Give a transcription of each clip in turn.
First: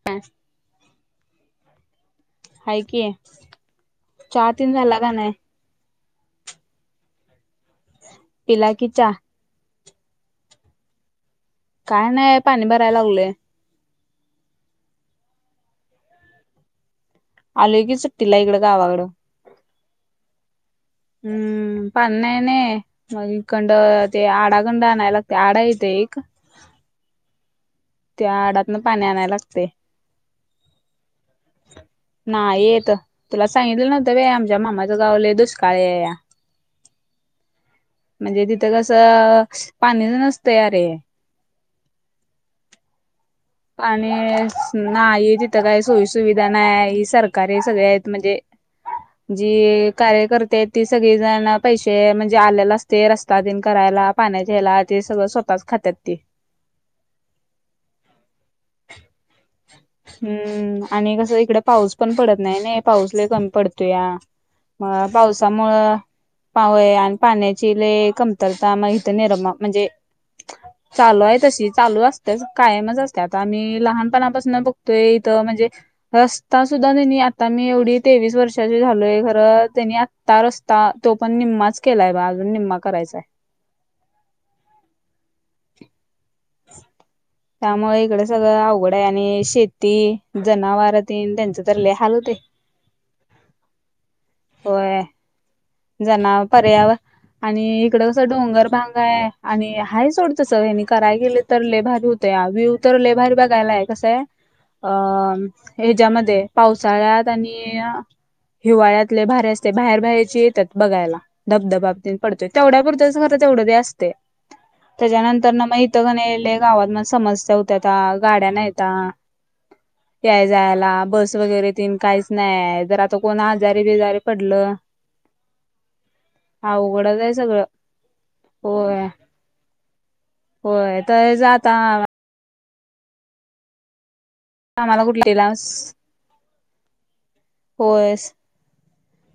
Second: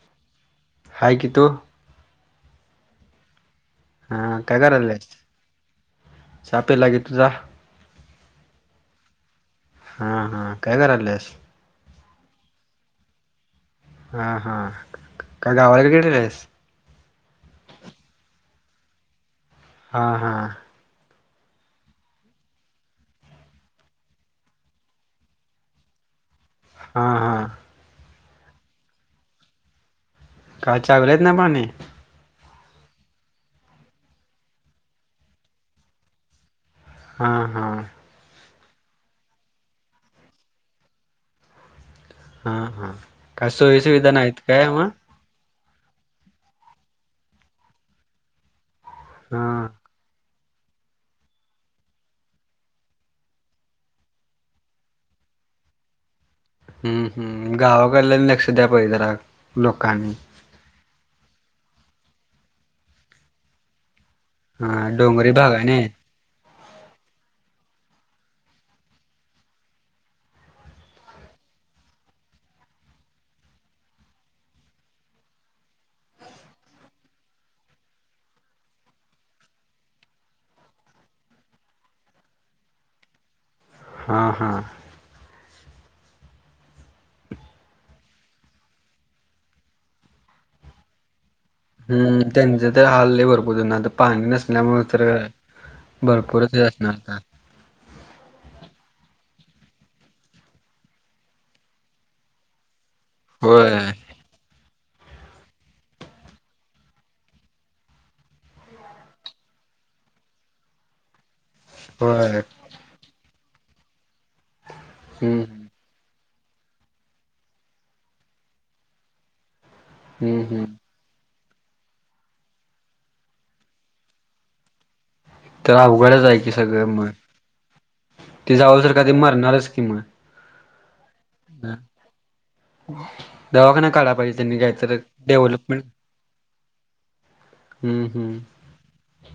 [inaudible] हाय की, तु? हाय की, हा चहा तेन झाला काय नाय. चहा पिला की तुझा. पिला की चा. हा हा, काय कराल्यास. काय नाही, पाणी भराय लागलोय. हा हा, काय गावाला गेलेलीस. आलोय की, सुट्टीला इकडं गावाकडं. हा हा. हम्म पाणी नैने. मग हिकंड ते आडागंड आणायला लागते, आडा इथे एक. हा. त्या आडातन पाणी आणाय लागतंय. का चावीला येत नाही पाणी. नाही येत तुला सांगितलं नव्हतं व्हयं, आमच्या मामाचं गाव लय दुष्काळी हाय. [inaudible] हा हा. म्हणजे तिथं कसं, पाणीच नसतंय अरे. हा हा, काय सोयी पाणी सुविधा नाहीत काय मग. नाही तिथं काही सोयीसुविधा नाही ही, सरकारी सगळे आहेत. म्हणजे हा जी कार्य करते ती सगळीजण पैसे म्हणजे, आलेला असते रस्ता तेनं करायला. पाण्याच्या हेला ते सगळं स्वतःचं खात्यात ती. हम हम, गावाकडल्यान लक्ष द्याय पाहिजे जरा लोकांनी. हम्म आणि कसं इकड पाऊस पण पडत नाही नी, पाऊस लय कमी पडतोया. हा हां डोंगरी भागाने पावसामुळं. पावय आणि पाण्याची लय कमतरता. मग इथे निर्मा म्हणजे, चालू आहे तशी चालू असते. कायमच असते आता आम्ही लहानपणा पासून बघ तोय इथं म्हणजे, रस्ता सुद्धा नाही. आता मी एवढी तेवीस वर्षाची झालोय. खरं त्यांनी आ ता रस्ता तो पण निम्माच केलाय, बा आजून निम्मा करायचाय. हां हां. [inaudible] त्यामुळे इकडं सगळं अवघड आहे, आणि शेती जनावरातेन तेचं. हम्म त्यांच तर हाल लय भरपूर होणारं, आता पाणी नसल्यामुळे होय तर. जना भरपूरच हे असणार पर्यावर आता. आणि इकडं कसं डोंगर भांग आहे. आणि हाय सोड तसं तेनी कराय गेले तर लय भारी होत त्या व्यूव तर लय भारी होय बघायला ये, कसं हाय. अ हेच्यामध्ये पावसाळ्यात. आणि, हिवाळ्यात लय भारी असते, बाहेर बाहेरची येत्यात बघायला. धबधबा तेनं होय पडतोय तेवढ्या पुुरतंच, खरं तेवढं ते असते. हम्म तेच्यानंतर मग इ [unintelligible] लय गावात म समस्या होत्या त्या गाड्या नाहीेता. हम्म याय हम्म जायला बस वगैरे, तेनं काहीच नाय, जर आता कोण आजारी बिजारी पडलं. तर अवघडच आहे की सगळं मग, अवघडच आहे सगळं ते जाऊस होय तर ते मरणारच की मग. होय [unintelligible] ह दवाखाना काढाय पाहिजे, त्यांनी काय तर आम्हाला कुठलीला डेव्हलपमेंट. हम्म होय हम्म.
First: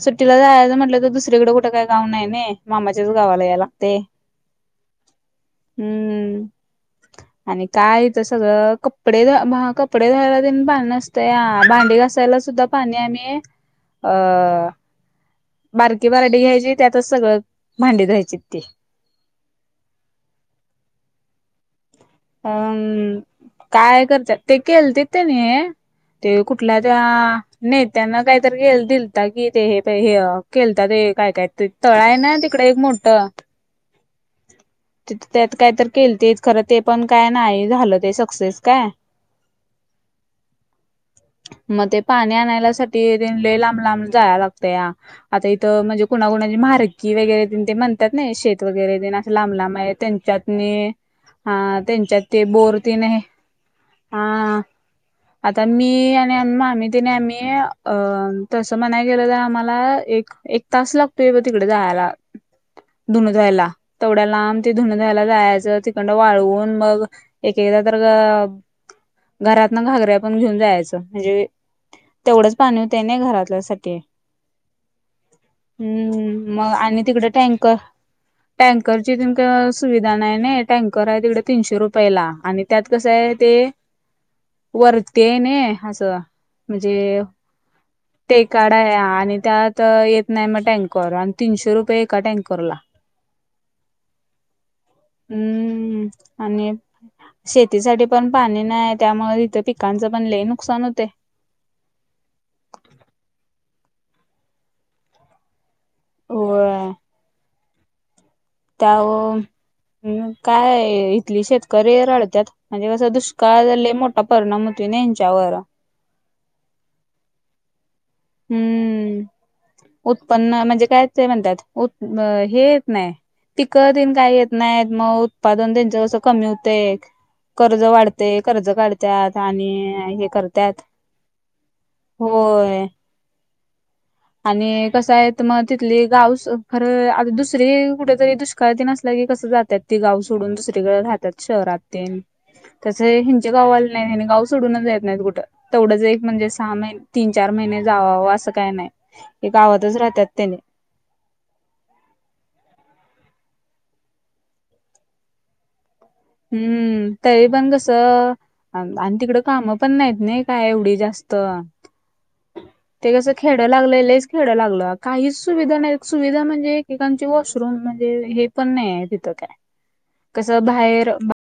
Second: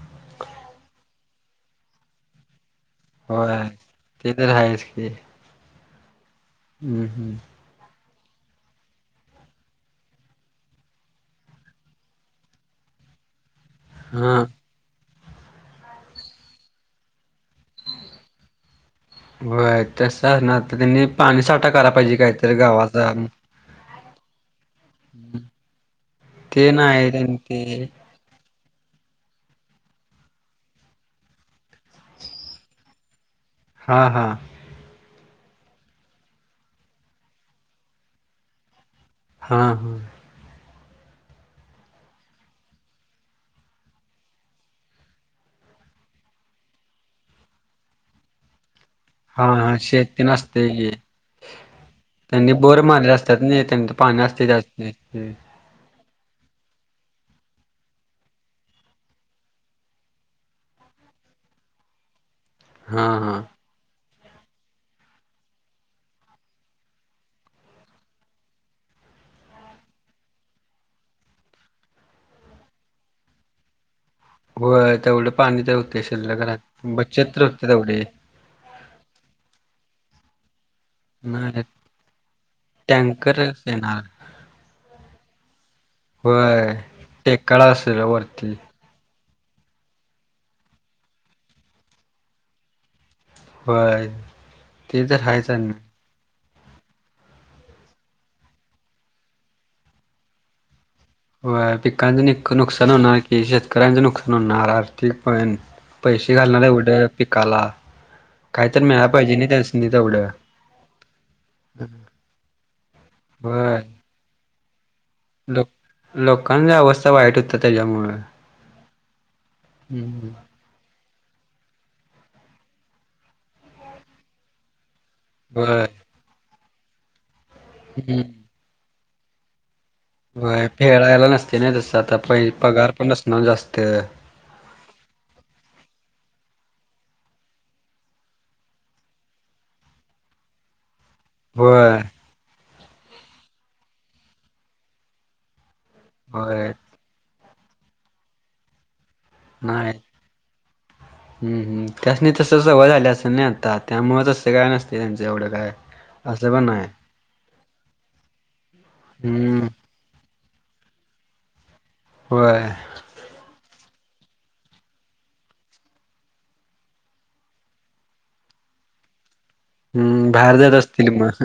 सुट्टीला जायचं म्हटलं तर, दुसरीकडे कुठ काही गाव नाय नई. मामच्याच गावाला यायला होय लागते ते तर आहेच की ह. हम्म हम्म.., आणि काय इथं सगळं कपडे कपडे धुवायला तेनी पाणी नसतंया, भांडी घासायला सुद्धा पाणी आम्ही. अ हा बारकी बारडी घ्यायची त्यातच, सगळं भांडी धुवायची ती. होय तस असणार तर, त्यांनी पाणी साठा करायला पाहिजे. काहीतरी गावाचा हम्म, काय करत्यात? ते केलती त्यांनी, ते कुठल्या त्या नाही त्यां ते नेत्यांना काही गे दिलता कि ते हे हे केलत ते काय काय तळ आहे ना तिकडे एक मोठं. [inaudible] हा हा. तिथ त्यात काय तर केलतीत, खरं ते पण काय नाही झालं ते सक्सेस काय. हां. मग ते पाणी आणायला साठी, टेन लय लांब लांब जाऊन लागते या. आता इथं म्हणजे कुणाकुणाची म्हरकी वगैरे देन ते म्हणतात ना शेत वगैरे देना. हा लांब हा लांब आहे, शेत तेन असतंय की त्यांच्यातनी. हा त्यांच्यात ते त्यांनी बोर तीन मारले हाय, असतात ना त्यांच पाणी हा असतंय जास्त आ तर मी आणि मामी त्यांनी आम्ही तसं म्हणायला गेला तर आम्हाला एक एक तास लागतोय बग, तिकडे जायला. हा धुन हा धुवायला, तेवड्या लांब ते धुन धुवायला जायचं तिकड. तीकड वाळवून मग एकदा तर घरात ना घागऱ्या पण घेऊन जायचं, म्हणजे तेवढंच पाणी होते ना, घरातल्या साठी. हो तेवढे पाणी ते होते, शिल्लक हम्म मग रात्री आणि तिकडे बच्चत होते टँकर तेवढी. टँकरची सुविधा नाही नई टँ टँकर हाय तिकडं नाही तीनशे रुपयाला, आणि त्यात कसं आहे ते. टँकरच येणार वरती आहे नि असं होय म्हणजे टेकाळा असेल वरती तेकाढ. आणि त्यात येत नाही मग टँक, र आणि तीनशे रुपये एका टँकरला. होय ते तर ह्याच आणि. हम्म आणि शेतीसाठी पण पाणी नाही, त्यामुळे तिथं पिकांचं पण ले नुकसान होते. होय पिकांच नुकसान होणार कि, शेतकऱ्यांचं नुकसान होणार ते पण. पैसे घालणार कुठ होय पिकाला, काहीतर त्या मिळाला पाहिजे ना त्यासनी. तेवढं काय इथली शेतकरी रडत्यात, म्हणजे कसं दुष्काळ जर होय लय मोठा. परिणाम होतोय ना, हेनच्या वर. लोकांना अवस्था वाईट होत, त्याच्यामुळे. हम्म, उत्पन्न म्हणजे काय? ते म्हणतात हे येत नाही, पिकतन काही येत नाही मग. उत्पादन होय त्यांचं कसं कमी होते, कर्ज हम्म वाढतय कर्ज काढत्यात आणि हे व्हय करत्यात फेडायला नसते ना, तस आता होय. पगार पण नसणार जास्त. आणि कसं आहे मग तिथली गाव खरं आता दुसरी कुठेतरी दुष्काळ टेन नसला की कसं जात त्यात ते गाव सोडून, दुसरीकडे राहतात. शहरात होय ते तस हिंच्या गावाला नाही ह गाव सोडूनच येत नाहीत कुठं तेवढंच एक. म्हणजे होय सहा महिने, तीन-चार महिने जावावा असं काही नाही. गावातच राहतात त्याने. हम् हम त्यास नी तसं सवय व झाल्या असं नाही आता त्यामुळे तस काय नसते त्यांचं एवढं काय. असं पण आहे हम्म तरी पण कसं आणि तिकड हम्म कामं पण नाहीत नाही. काय एवढी जास्त. व्हय. ते कस खेरड्या लागलं लच खेरड्या लागलं काहीच सुविधा नाही सुविधा म्हणजे लकांचे वॉशरूम म्हणजे हे पण नाही आहे तिथं काय हम्म बाहेर जात असतील मग.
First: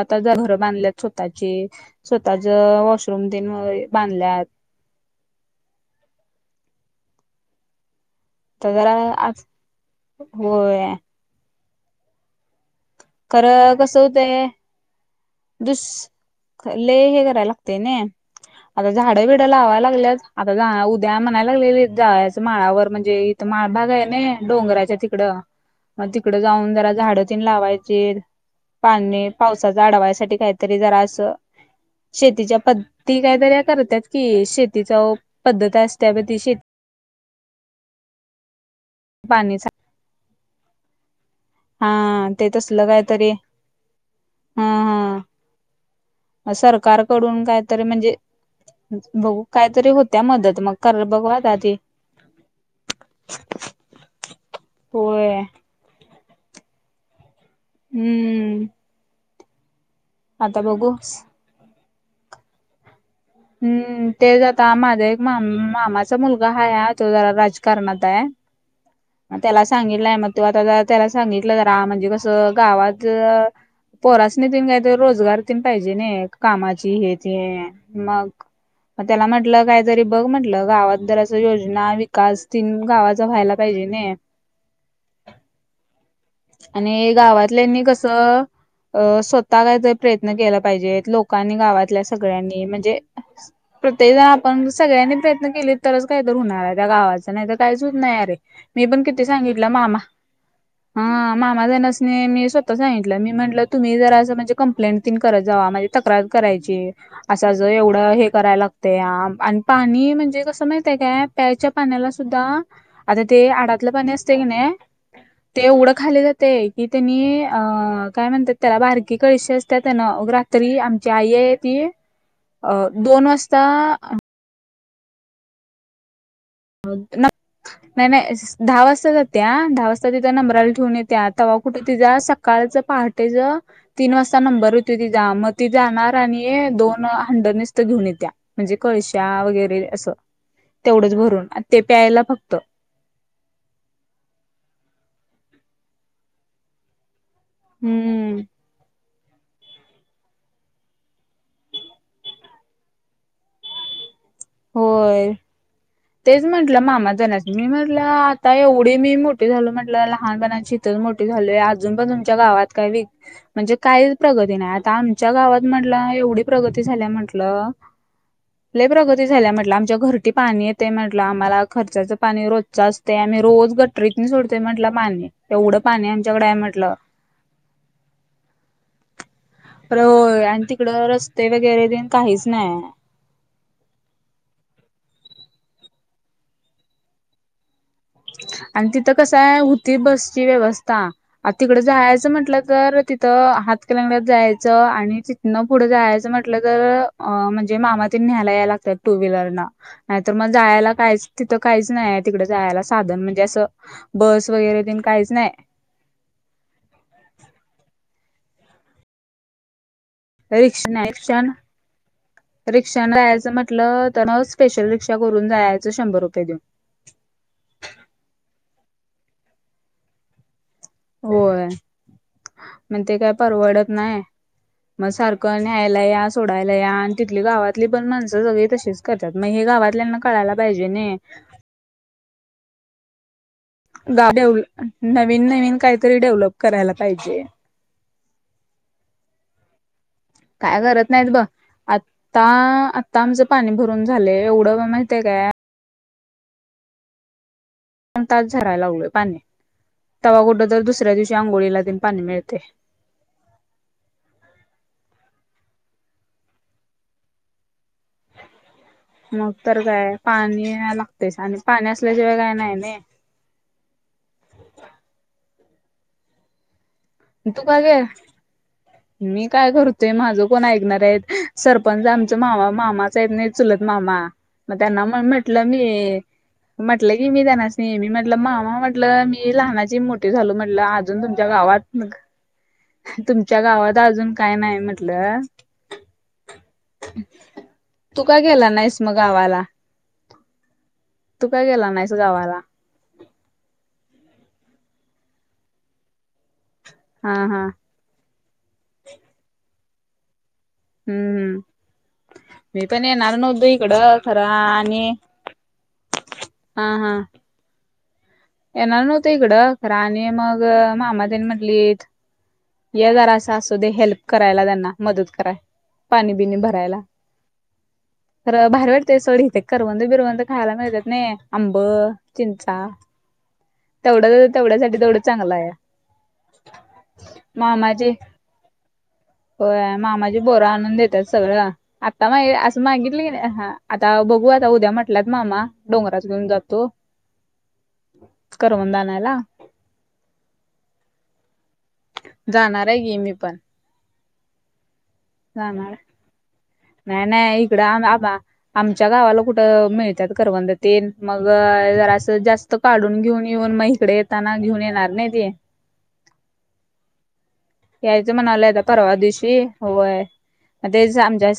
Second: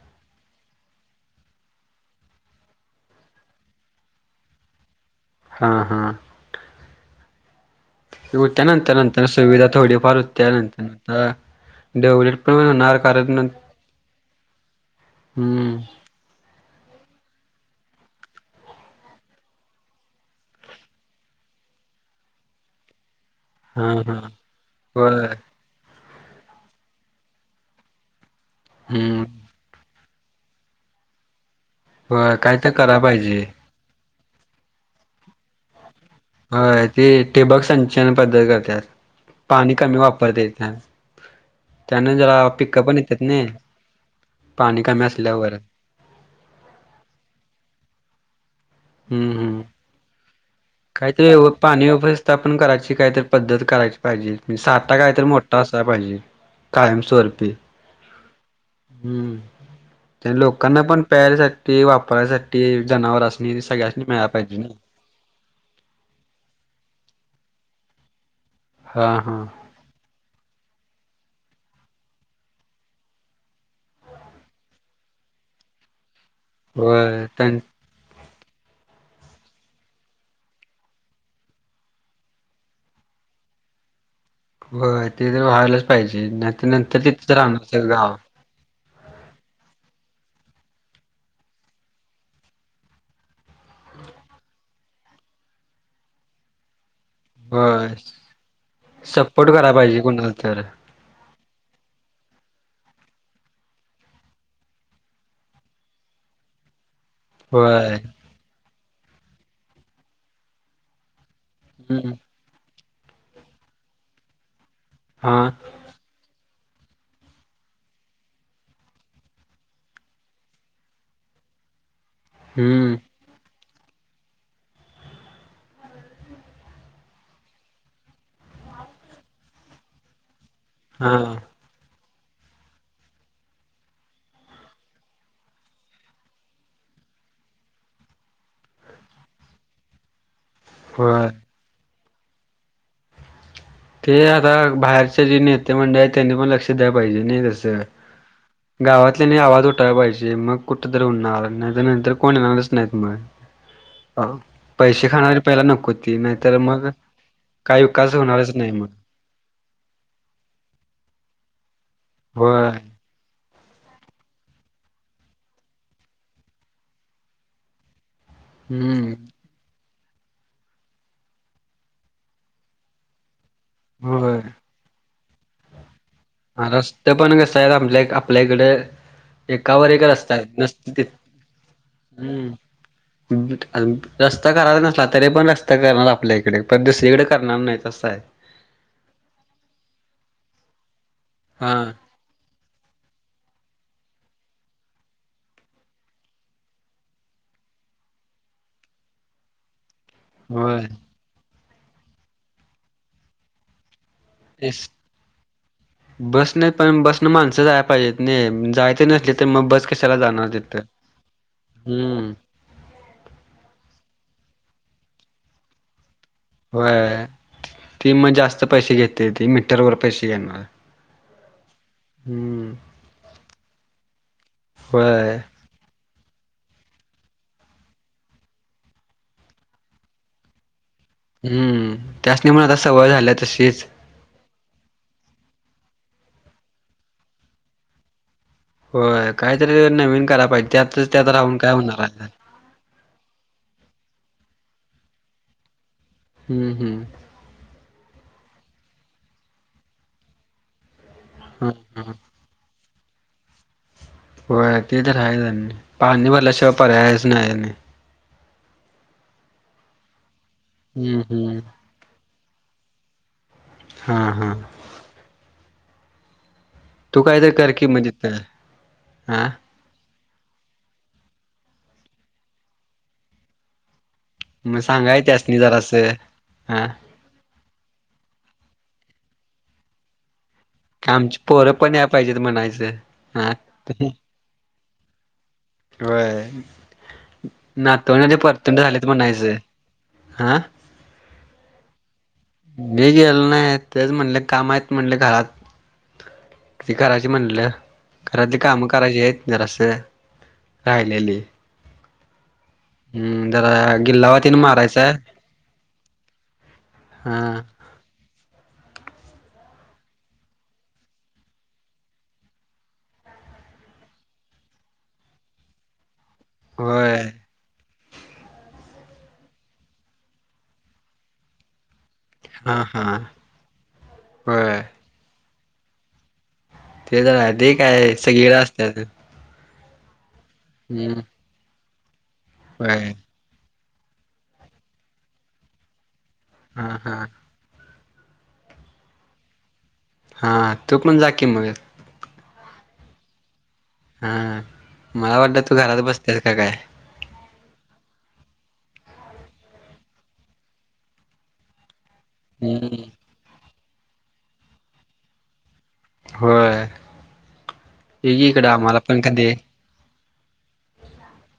आता ज घरं बांधल्यात स्वतः ची स्वतः ज वॉशरूम देन बांधल्यात. हां हां. तर जरा होत्यानंतर नंतर आज सुविधा थोडीफार होत्या होय नंतर डेवलप पण होणार. कारण नं- खरं कस होतंय. हम्म दुस ले हे करायला लागते न. आता झाडं बिड लावायला लागल्यात आता उद्या म्हणायला लागले जाळ्याच्या माळावर म्हणजे हा माळभगायने हा आहे ना डोंगराच्या होय तिकडं. मग तिकड जाऊन जरा झाडं तीन लावायचे हम्म पाणी पावसाचा आडवायच. कात जरा असं होय काय शेतीच्या तर करा पत्ती पाहिजे काहीतरी करत्यात की शेतीचा पद्धत अस हो ते ठिबक संचन पद्धत करतात पाणी कमी वापरते. हा त्यान जरा ते पिकं तसलं पण येतात काहीतरी ना हा पाणी कमी असल्यावर. सरकारकडून काहीतरी म्हणजे हम्म बघू हम्म कायतरी होत्या मदत मग. कर बघू काहीतरी आता ती पाणी व्यवस्थितापण करायची काहीतरी पद्धत करायची पाहिजे म्हणजे साठा कायतरी होय अस पाहिजे कायमस्वरपी हम्म. हम्म आता बघू लोकांनापण प्यारसाठी ते वापरायसाठी जनावर असते हम्म ते आता माझा एक मामाचा मुलगा हा तो जरा राजकारणात आहे हा हा त्याला सांगितलंय मग तू आता त्याला सांगितलं जरा म्हणजे कसं गावात. पोरासणी तन काहीतरी रोजगार त पाहिजे न कामाची हे होय ते त्यां मग. मग त्याला म्हटलं काहीतरी बघ म्हटलं गावात जर अस योजना विकास तीन गावाचा व्हायला. पाहिजे ने. हो ते तर व्हायलाच पाहिजे नाहीतर नंतर आणि तिथे गावातल्यांनी राहणार गाव. कसं अ स्वतः कायतरी प्रयत्न केला पाहिजे लोकांनी गावातल्या सगळ्यांनी म्हणजे. प्रत्येक जण आपण सगळ्यांनी प्रयत्न केले तरच काही तर होणार आहे त्या गावाच. नाही तर काहीच होत होय नाही अरे मी पण किती सांगितलं मामा खरंतर हा मामाजणसनी मी मी म्हटलं तुम्ही जरा असं म्हणजे कंप्लेट तिन करत जावा. तक्रार करायची. असा ज होय एवढं हे करायला लागत आणि पाणी म्हणजे कसं माहितय काय? प्यायच्या पाण्याला हम्म सुद्धा आता ते आडातलं पाणी असते की नाही हा. ते एवढं खाली जाते की त्यांनी अ काय म्हणतात त्याला बारकी कळीशी असते त्यान तरी आमची आई ती अ हम्म दोन वाजता नाही नाही दहा वाजता जातेया दहा वाजता नंबराल ठेवून हा येते आता कुठे तिच्या सकाळचं पहाटेच तीन वाजता नंबर होती ति जा मग ती जाणार आणि दोन हंड निसत घेऊन येत्या. म्हणजे कळश्या वगैरे असं तेवढंच होय भरून ते प्यायला फक्त ते आता बाहेरचे जे नेते मंडळी आहेत त्यांनी पण लक्ष द्याय पाहिजे नाही तसं. हम्म गावातल्यांनी आवाज उठाला पाहिजे मग कुठ होणार नाहीतर नंतर कोण येणारच नाहीत मग. हा. होय तेच म्हटलं मग मामा त्यांनासनी मी काही म्हंटलं विकास आता होणारच नाही मग एवढी मी मो मोठी झालोय म्हटलं लहानपणाची इथ मोठी झालोय अजून पण तुमच्या गावात होय काही व म्हणजे काहीच प्रगती नाही आता आमच्या गावात म्हटलं एवढी प्रगती झाल्या म्हटल. लय हम्म प्रगती म्हटलं आमच्या घर पाणी येते म्हटलं आम्हाला खर्च पाणी रोजचं असते आम्ही रोज [unintelligible] होय सोडतय म्हटलं पाणी एवढं पाणी आमच्याकडे हा म्हटलं रस्ते पण कस आहेत आपल्या आपल्याकडे एकावर एक रस्ता आणि नुसत ते तिकडं रस्ते वगैरे तेन काहीच नाही हम् रस्ता करायचा नसला तरी पण रस्ता करणार आपल्या इकडे प दुसरीकडे करणार नाही त असं आहे. आणि तिथं कसं आहे होती बसची व्यवस्था आ हा तिकड जायचं आहे. असं म्हटलं तर तिथं हातकलंगलेत जायचं आणि तिथनं पुढं जायचं म्हटलं तर अ म्हणजे मामा तेनी निहायला याला लागतात टू व्हीलरन. नाय तर मग होय कायच नाय साधन जायाला तिकडं म्हणजे असं. बस वगैरे तेन कायचं नाय. बस नाही पण बसन माणसं जाय पाहिजेत नाही जायचे नसले तर मग बस. कशाला जाणार तिथं हुं रिक्षाने जायचं म्हटलं तर ना स्पेशल रिक्षा करून जायचं शंभर रुपये देऊन. होय ती मग जास्त पैसे घेते ती मीटर वर पैसे घेणार. होय हम्म म ते काय परवडत नाही मग होय सारखं आणि न्यायला या सोडायला या तिथली गावातली पण माणसं सगळी तसंच करतात मग हे गावातल्यांना कळायला पाहिजे नाय. हुं त्यास्नी पण आता सवय झाल्या तशीच. गाव तेवढं डेव्हलप नवीन नवीन काहीतरी डेव्हलप करायला पाहिजे. होय काय तरी नवीन कराय पाहिजे काय करत त्यातच नाय त्यात तं बग राहून काय होणार आहे आत्ता आता आमचं पाणी भरून झालेय एवढं बा माहितय काय हम्म हम्म. पण तच झरायला लागलोय पाणी तवा कुठं तर दुसऱ्या दिवशी आंघोळीला तेन पाणी मिळते. व्हय ते तर हाय पाणी भरल्याशिवाय पर्याय नाय. मग तर काय पाणी हम्म लागतेच आणि हम्म पाणी असल्याशिवाय काय नाही ना. हा. हा. तू काय तरी कर की मग तिथं. हा मी काय करू ते माझं कोण ऐकणार हायतं सरपंच आमचं मामाच हाय चुलत मामा. मग त्यांना सांगाय मग त्यासनी म्हटलं मी जरासं हा म्हटलं. की मी म्हटलं त्यांनासनी मामा मी लहानाची मोठी. मोठी झालो अजून आमची तुमच्या पोरं पण गावात या पाहिजेत म्हणायचं हा तुमच्या गावात अजून काय नाय म्हटलं. व्हयं. तू नातवंड का गेला परतूड नाहीस झालेत मग म्हणायचं आ. तु का गेला नाहीस गावाला. मी गेलो नाय तेच म्हणलं, काम हायतं म्हणलं घरात. ती कराची हा हा म्हलं घरातली कामं करायची, हायतं जराशी हम्म राहिलेली. हम्म मी पण येणार हम्म नव्हतो. जरा इकडं गिल्लावा खरं तेन मारायचा आणि, हा हा. येणार नव्हतो हिकडं खरं, आणि मग मामातेन म्हटलीत. ये जरासं असूदे हेल्प करायला, मदत करायला पाणी बिनी भरायला. होय खरं भारी वाटतंय सोड इथं, करवंद बिरवंद खायला मिळत्यातनी आंब चिंचा. हा हा तेवढं होय तेवढ्यासाठी तेवढंच चांगलं हाया. ते तर काय, ते काय सगळीकडं असत्यात. हो मामाची पोरं आणून हम्म देतात सगळं, आता मा असं होय मागितलं की हा. आता बघू आता उद्या म्हटल्यात, मामा डोंगरात घेऊन जातो. हा हा. करवंद आणायला. हां तु पण जा, की मग. जाणाराय की मी पण. हा मला वाटलं की तू, जाणार घरात बसत्यास का काय. नाही नाही इकडं आम आबा. आमच्या गावाला कुठं मिळत्यात करवंद तेन मग जरासं. त जास्त हम्म काढून घेऊन येऊन मग इकडं येताना घेऊन येणार नाही ते. होय. यायचं ये की म्हणालोय इकडं आता आम्हाला परवा पण कधी दिवशी, व्हयं तेच आमच्या.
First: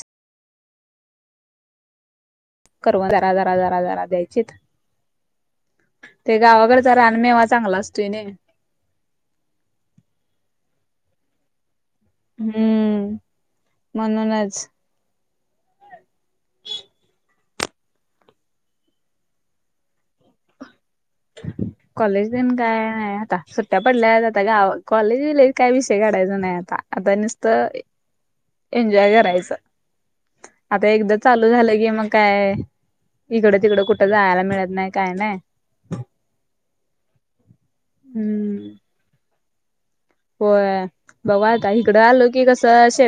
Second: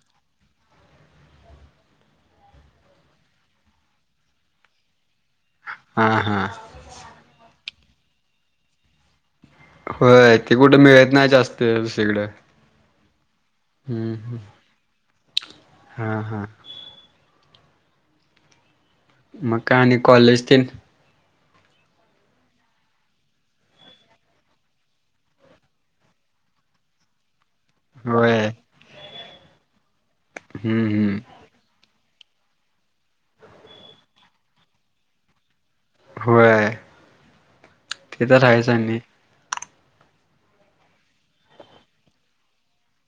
करवंद जरा जरा जरा जरा द्यायचित हा ते हा गावाकड. रानमेवा चांगला असतोय नी. होय ते, कुठं मिळत नाही जास्त. ते दुसरीकडं हम्म हम हम. म्हणूनच हा हा. मग काय आणि कॉलेज तेनं. [inaudible] कॉलेज तेण काय नाही आता सुट्या पडल्या आता, गाव कॉलेज बीलेज काय विषय काढायचा नाही आता. आता निस्त. व्हयं. एन्जॉय करायचं, आता हम्म एकदा हम्म चालू हे झालं की मग काय, इकडं तिकड कुठं जायला मिळत नाही काय नाही. होय, ते तर हम्म आहेच आणि. होय बघु आता हिकडं आलो की कसं, शेत